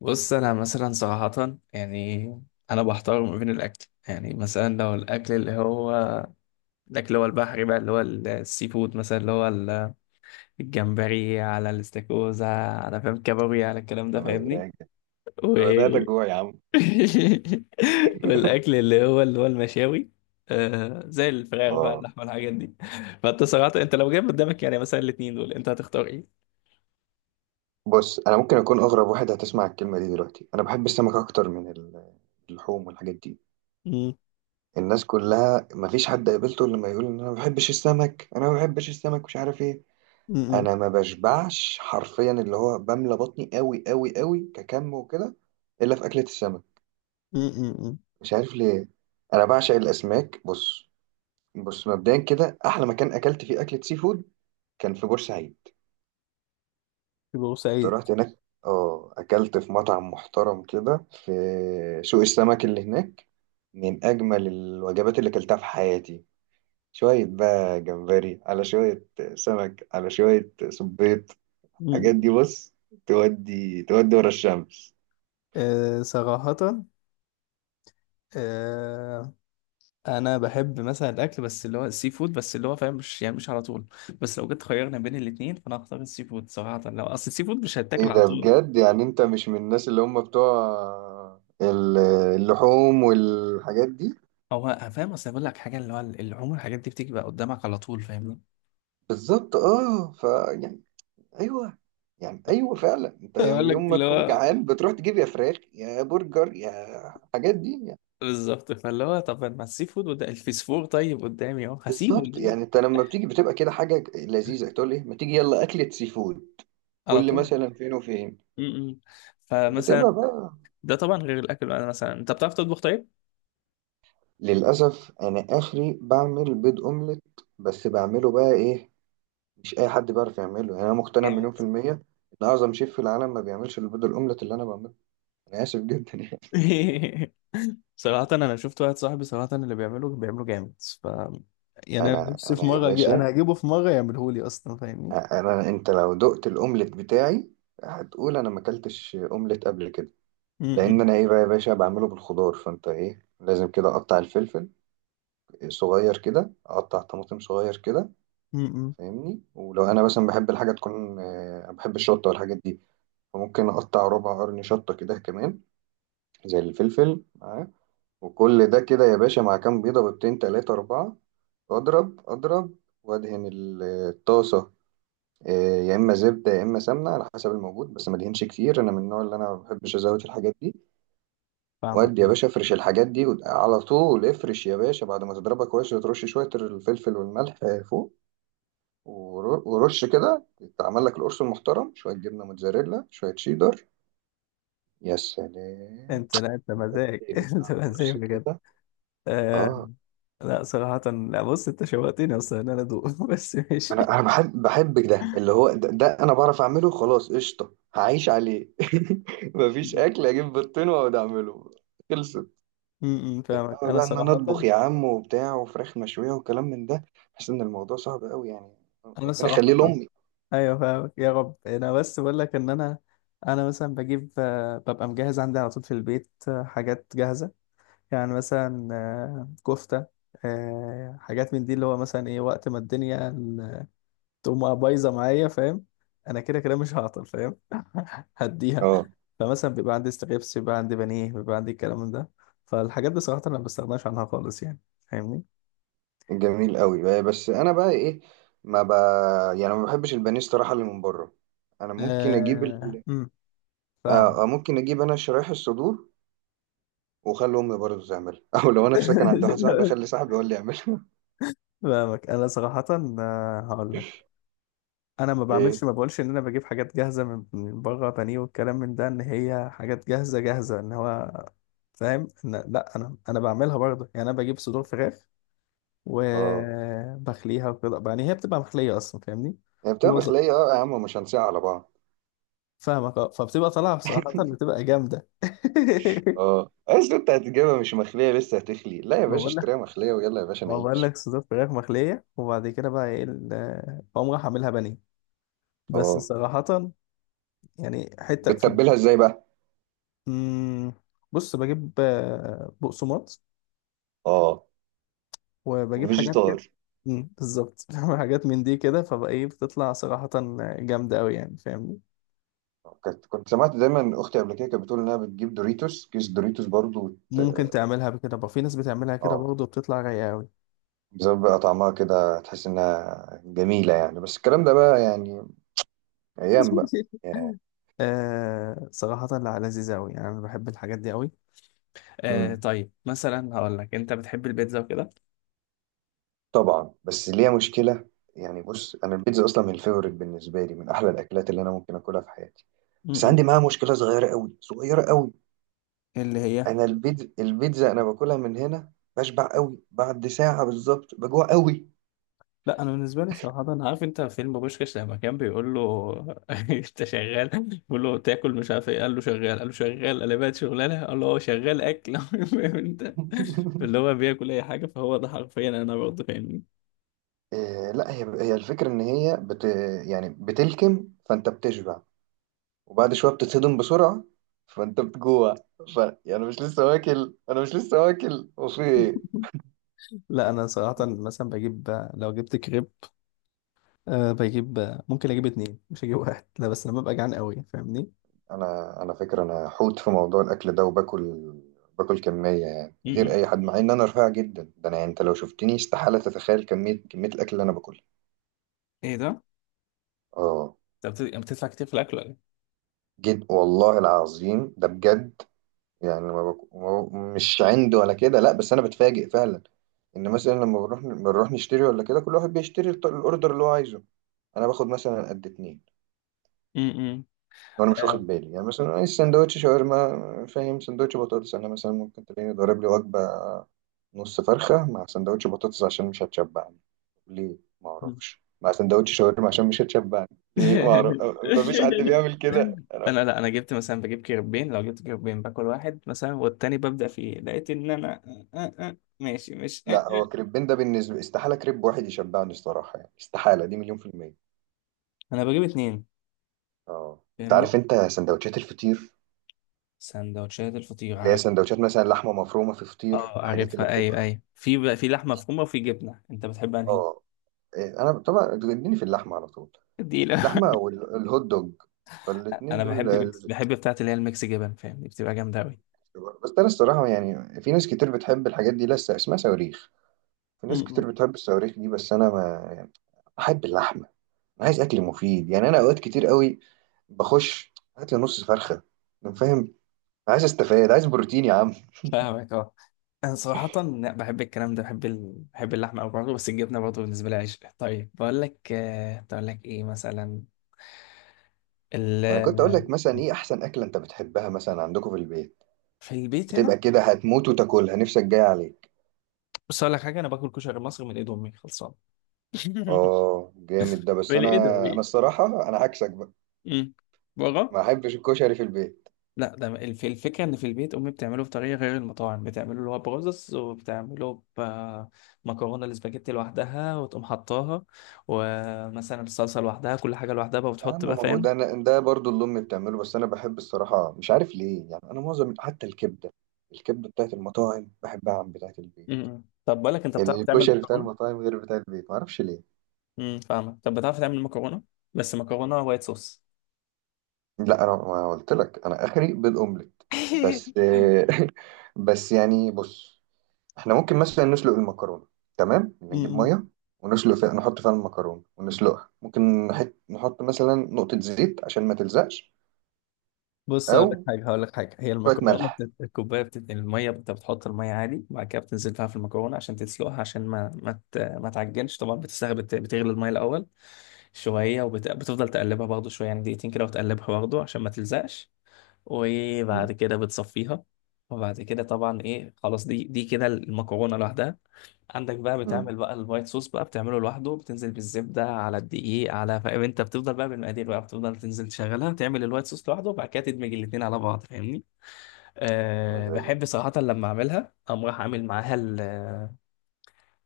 بص، انا مثلا صراحة يعني انا بحتار ما بين الاكل. يعني مثلا لو الاكل اللي هو البحري بقى اللي هو السي فود، مثلا الجمبري على الاستاكوزا على فاهم كابوريا على الكلام يا ده، فاهمني؟ مزاج، و... انا بدأت اجوع يا عم. والاكل اللي هو المشاوي، زي الفراخ بقى، اه، اللحمة، الحاجات دي. فانت صراحة انت لو جايب قدامك يعني مثلا الاتنين دول انت هتختار ايه؟ بص انا ممكن اكون اغرب واحد هتسمع الكلمه دي دلوقتي. انا بحب السمك اكتر من اللحوم والحاجات دي. مم. الناس كلها مفيش حد قابلته الا لما يقول ان انا ما بحبش السمك، انا ما بحبش السمك، مش عارف ايه. مم. انا ما بشبعش حرفيا، اللي هو بملى بطني قوي قوي قوي ككم وكده، الا في اكله السمك. مم. مم. مم. مش عارف ليه. انا بعشق الاسماك، بص مبدئيا كده احلى مكان اكلت فيه اكله سي فود كان في بورسعيد. في كنت بورسعيد. رحت هناك، اه، اكلت في مطعم محترم كده في سوق السمك اللي هناك. من اجمل الوجبات اللي اكلتها في حياتي، شوية بقى جمبري على شوية سمك على شوية صبيط، مم. الحاجات دي بص. تودي تودي ورا الشمس. أه صراحة. آه، انا بحب مثلا الاكل بس اللي هو السي فود بس، اللي هو فاهم، مش يعني مش على طول. بس لو جيت خيرنا بين الاثنين فانا هختار السي فود صراحه، لو اصل السي فود مش ايه هيتاكل على ده؟ طول. بجد يعني انت مش من الناس اللي هم بتوع ال- اللحوم والحاجات دي؟ فاهم، اصل بقول لك حاجه، اللي هو اللي عمر الحاجات دي بتيجي بقى قدامك على طول، فاهمني؟ بالظبط، اه، يعني ايوه، فعلا انت يوم بقول يوم لك ما اللي تكون هو جعان بتروح تجيب يا فراخ يا برجر يا الحاجات دي يعني. بالظبط، فاللي هو طب ما السي فود وده الفسفور طيب قدامي اهو، هسيبه بالظبط، يعني ليه؟ انت لما بتيجي بتبقى كده حاجه لذيذه تقول ايه ما تيجي يلا اكله سي فود، على كل طول. مثلا فين وفين. م- م. بتبقى فمثلا بقى. ده طبعا غير الاكل، انا مثلا انت بتعرف تطبخ طيب؟ للاسف، انا اخري بعمل بيض اومليت. بس بعمله بقى ايه، مش اي حد بيعرف يعمله يعني. انا مقتنع مليون جامد. في الميه ان اعظم شيف في العالم ما بيعملش البيض الاومليت اللي انا بعمله. انا اسف جدا يعني. صراحة أنا شفت واحد صاحبي صراحة اللي بيعمله بيعمله جامد، ف يعني أنا انا نفسي انا في يا باشا، أنا هجيبه في مرة يعمله لي أصلا، فاهمني؟ انت لو دقت الاومليت بتاعي هتقول انا ما اكلتش اومليت قبل كده. لان م-م. انا ايه بقى يا باشا، بعمله بالخضار. فانت ايه لازم كده، اقطع الفلفل صغير كده، اقطع طماطم صغير كده. م-م. فاهمني، ولو انا مثلا بحب الحاجه تكون، بحب الشطه والحاجات دي، فممكن اقطع ربع قرن شطه كده كمان زي الفلفل معاه. وكل ده كده يا باشا مع كام بيضه، بيضتين تلاتة اربعة، اضرب اضرب وادهن الطاسه، آه، يا اما زبده يا اما سمنه على حسب الموجود، بس ما ادهنش كتير، انا من النوع اللي انا ما بحبش ازود الحاجات دي. فاهمك وادي يا أه. باشا افرش الحاجات دي على طول افرش يا باشا بعد ما تضربها كويس، وترش شويه الفلفل والملح فوق. ورش كده، تعمل لك القرص المحترم، شويه جبنه موتزاريلا شويه شيدر، يا سلام. أنت لا أنت انت مزاج، بتقلب بقى أنت مزاج القرص بجد. كده. آه... اه، لا صراحة، لا بص أنت شوقتني أصلا إن أنا أدوق، بس ماشي. انا بحب ده اللي هو ده، انا بعرف اعمله خلاص، قشطه هعيش عليه. مفيش اكل اجيب بطين واقعد اعمله، خلصت. فاهمك إنما أنا بقى إن أنا صراحة. أطبخ يا عم وبتاع وفراخ مشوية وكلام من ده، بحس إن الموضوع صعب أوي يعني. أنا ربنا يخليه صراحة لأمي. أيوه فاهمك يا رب، أنا بس بقول لك إن أنا مثلا بجيب، ببقى مجهز عندي على طول في البيت حاجات جاهزة، يعني مثلا كفتة، حاجات من دي، اللي هو مثلا ايه وقت ما تقوم بايظة معايا، فاهم؟ انا كده كده مش هعطل، فاهم؟ هديها. اه، فمثلا بيبقى عندي ستريبس، بيبقى عندي بانيه، بيبقى عندي الكلام من ده. فالحاجات دي صراحة انا ما بستغناش عنها خالص يعني، فاهمني؟ جميل أوي بس أنا بقى إيه، ما ب... يعني ما بحبش البانيه الصراحة اللي من بره. أنا ممكن أجيب آه... أمم، فاهم. ممكن أجيب أنا شرايح الصدور وأخلي أمي برضه تعملها. أو لو أنا في سكن عند واحد صاحبي أخلي صاحبي هو اللي يعملها. فاهمك انا صراحة. هقول لك انا ما إيه، بعملش ما بقولش ان انا بجيب حاجات جاهزه من بره، بانيه والكلام من ده، ان هي حاجات جاهزه جاهزه، ان هو فاهم، ان لا انا بعملها برضه يعني، انا بجيب صدور فراخ اه، وبخليها وكده يعني، هي بتبقى مخليه اصلا، فاهمني؟ هي بتبقى هو ز- مخلية، اه يا عم، ومش هنساها على بعض. فاهمك اه، فبتبقى طالعه بصراحه، بتبقى جامده. اه، اصل انت هتجيبها مش مخليه لسه هتخلي؟ لا يا ما باشا بقول لك، اشتريها مخليه ويلا يا باشا ما بقول نعيش. لك صدور فراخ مخليه وبعد كده بقى ايه بقوم رايح اعملها بانيه، بس اه، صراحه يعني حته في. بتتبلها ازاي بقى؟ مم، بص بجيب بقسماط اه، وبجيب حاجات كده. وفيجيتار. بالظبط، بعمل حاجات من دي كده، فبقى ايه بتطلع صراحة جامدة أوي يعني، فاهمني؟ كنت سمعت دايما اختي قبل كده كانت بتقول انها بتجيب دوريتوس، كيس دوريتوس برضو ممكن تعملها بكده بقى، في ناس بتعملها كده اه، برضه، بتطلع رايقة أوي. بسبب بقى طعمها كده تحس انها جميله يعني، بس الكلام ده بقى يعني، ايام بقى. آه صراحة، لا لذيذة أوي يعني، أنا بحب الحاجات دي أوي. آه امم طيب مثلا هقول لك، أنت بتحب البيتزا وكده؟ طبعا، بس ليها مشكله. يعني بص، انا البيتزا اصلا من الفيفوريت بالنسبه لي، من احلى الاكلات اللي انا ممكن اكلها في حياتي. بس م. عندي معاها مشكله صغيره قوي صغيره قوي. اللي هي انا البيتزا انا باكلها من هنا بشبع قوي، بعد ساعه بالظبط بجوع قوي. لا انا بالنسبه لي صراحه، انا عارف انت فيلم بوشكاش لما كان بيقول له انت شغال؟ بيقول له تاكل مش عارف ايه، قال له شغال، قال له شغال، قال لي بقت شغلانه، قال له هو شغال اكل. فاهم انت، اللي هو بياكل اي حاجه، فهو ده حرفيا انا برضه، فاهمني؟ إيه، لا، هي الفكرة إن هي بت يعني بتلكم فأنت بتشبع، وبعد شوية بتتصدم بسرعة، فأنت بتجوع. يعني أنا مش لسه واكل، أنا مش لسه واكل وفي إيه؟ لا انا صراحه مثلا بجيب، لو جبت كريب، بجيب ممكن اجيب اتنين مش اجيب واحد، لا بس لما ببقى جعان قوي، فاهمني؟ أنا فكرة، أنا حوت في موضوع الأكل ده، وباكل كمية يعني غير م. أي حد، مع إن أنا رفيع جدا، ده أنا يعني أنت لو شفتني استحالة تتخيل كمية الأكل اللي أنا باكلها. ايه ده؟ آه، انت يعني بتدفع كتير في الاكل ولا ايه؟ جد والله العظيم ده بجد. يعني ما ب... مش عند ولا كده، لا، بس انا بتفاجئ فعلا، ان مثلا لما بنروح نشتري ولا كده، كل واحد بيشتري الاوردر اللي هو عايزه. انا باخد مثلا قد اتنين، م- م. وانا مش آه. واخد بالي. يعني مثلا عايز سندوتش شاورما فاهم، سندوتش بطاطس، انا مثلا ممكن تلاقيني ضارب لي وجبه، نص فرخه مع سندوتش بطاطس عشان مش هتشبعني. ليه؟ ما اعرفش. مع سندوتش شاورما عشان مش هتشبعني. ليه؟ ما اعرف. ما فيش حد بيعمل كده. انا لا انا جبت مثلا بجيب كيربين، لو جبت كيربين باكل واحد مثلا والتاني ببدأ فيه، لقيت ان انا ماشي مش آه، لا، هو آه. كريبين ده بالنسبه، استحاله كريب واحد يشبعني الصراحه يعني، استحاله دي 1,000,000%. انا بجيب اتنين، اه، انت فاهمني؟ عارف انت سندوتشات الفطير؟ سندوتشات الفطير اللي هي عارف. سندوتشات مثلا لحمه مفرومه في فطير، اه الحاجات اللي عارفها، ايوه بتبقى. ايوه، في بقى في لحمه مفرومه وفي جبنه، انت بتحب انهي؟ اه، إيه، انا طبعا بتجنني في اللحمه على طول. ديلة. اللحمه او الهوت دوج، فالاتنين انا دول بحب ميكس، لازم. بحب بتاعت اللي هي الميكس جبن، فاهمني؟ بتبقى جامده قوي. بس انا الصراحه يعني في ناس كتير بتحب الحاجات دي، لسه اسمها صواريخ. في ناس كتير بتحب الصواريخ دي، بس انا ما يعني، بحب اللحمه. انا عايز اكل مفيد يعني، انا اوقات كتير قوي بخش هات لي نص فرخه، فاهم، عايز استفاد، عايز بروتين يا عم. فاهمك اه، انا صراحة لا بحب الكلام ده، بحب اللحمة أوي برضه، بس الجبنة برضه بالنسبة لي عشق. طيب بقول لك، بقول لك ايه مثلا، ال... انا كنت اقول لك مثلا، ايه احسن اكله انت بتحبها مثلا عندكم في البيت، في البيت هنا. بتبقى كده هتموت وتاكلها نفسك جاي عليك؟ بص اقول لك حاجة، انا باكل كشري مصري من ايد امي خلصان. اه، جامد ده، بس من انا ايده انا إيه؟ الصراحه انا عكسك بقى، امم بره. ما احبش الكشري في البيت. لا ده الفكرة ان في البيت امي بتعمله بطريقة غير المطاعم، بتعمله اللي هو برز، وبتعمله بمكرونة الاسباجيتي لوحدها وتقوم حطاها، ومثلا الصلصة لوحدها، كل حاجة لوحدها بقى، يا عم، وبتحط بقى، ما هو فاهم؟ ده أنا، ده برضو اللي امي بتعمله، بس انا بحب الصراحه مش عارف ليه. يعني انا معظم حتى الكبده، الكبده بتاعت المطاعم بحبها عن بتاعت البيت. طب بقول لك، انت بتعرف تعمل الكشري بتاع مكرونه؟ المطاعم غير بتاع البيت، ما اعرفش ليه. فاهمك، طب بتعرف تعمل مكرونه؟ بس مكرونه وايت صوص. لا، انا ما قلت لك انا اخري بالاومليت؟ بس بس يعني بص، احنا ممكن مثلا نسلق المكرونه، تمام، نجيب امم ميه ونسلق فيها، نحط فيها المكرونه ونسلقها، ممكن نحط مثلا نقطه زيت عشان ما تلزقش، بص او هقول لك حاجه، هقول لك حاجه، هي شويه المكرونه ملح. الكوبايه الميه، انت بتحط الميه عادي وبعد كده بتنزل فيها في المكرونه عشان تسلقها، عشان ما ما, ما تعجنش طبعا، بتغلي الميه الاول شويه، بتفضل تقلبها برضه شويه يعني، دقيقتين كده، وتقلبها برضه عشان ما تلزقش، امم وبعد كده بتصفيها. وبعد كده طبعا ايه خلاص دي كده المكرونه لوحدها. عندك بقى امم بتعمل بقى الوايت صوص بقى، بتعمله لوحده، بتنزل بالزبده على الدقيق على فاهم انت، بتفضل بقى بالمقادير بقى، بتفضل تنزل تشغلها، تعمل الوايت صوص لوحده، وبعد كده تدمج الاتنين على بعض، فاهمني؟ يا أه مزاجي، بحب صراحه لما اعملها اقوم رايح اعمل معاها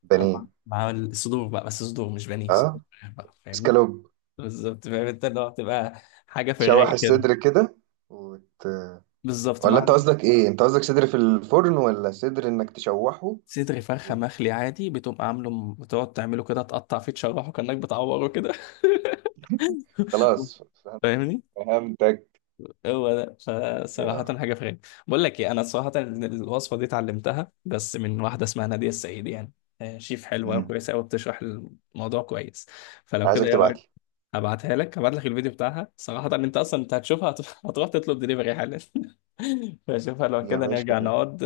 بانيه، أعمل مع الصدور بقى، بس صدور مش بانيه، صدور اه، بقى، فاهمني؟ اسكالوب. بالظبط، فاهم انت، اللي هو بتبقى حاجه في تشوح الرايق كده. الصدر كده وت... بالظبط، ولا انت مع قصدك ايه؟ انت قصدك صدر في الفرن ولا صدر انك تشوحه؟ صدر فرخه وت... مخلي عادي، بتقوم عامله بتقعد تعمله كده، تقطع فيه، تشرحه كانك بتعوره كده. خلاص فاهمني، فهمتك. هو ده. يا فصراحة حاجة في غير. بقول لك ايه، انا صراحة الوصفة دي اتعلمتها بس من واحدة اسمها نادية السعيد يعني، شيف حلوة مم. وكويسة قوي، بتشرح الموضوع كويس. فلو كده عايزك ايه رأيك؟ تبعتلي هبعتها لك، هبعت لك الفيديو بتاعها صراحة، انت اصلا انت هتشوفها هتروح تطلب دليفري حالا. فشوفها لو يا كده، نرجع باشا. نقعد،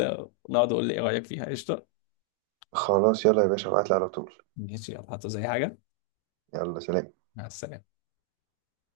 نقعد وقول لي ايه رأيك فيها، قشطة؟ خلاص يلا يا باشا ابعتلي على طول. ماشي، يلا هاتوا زي حاجة. يلا، سلام. مع السلامة.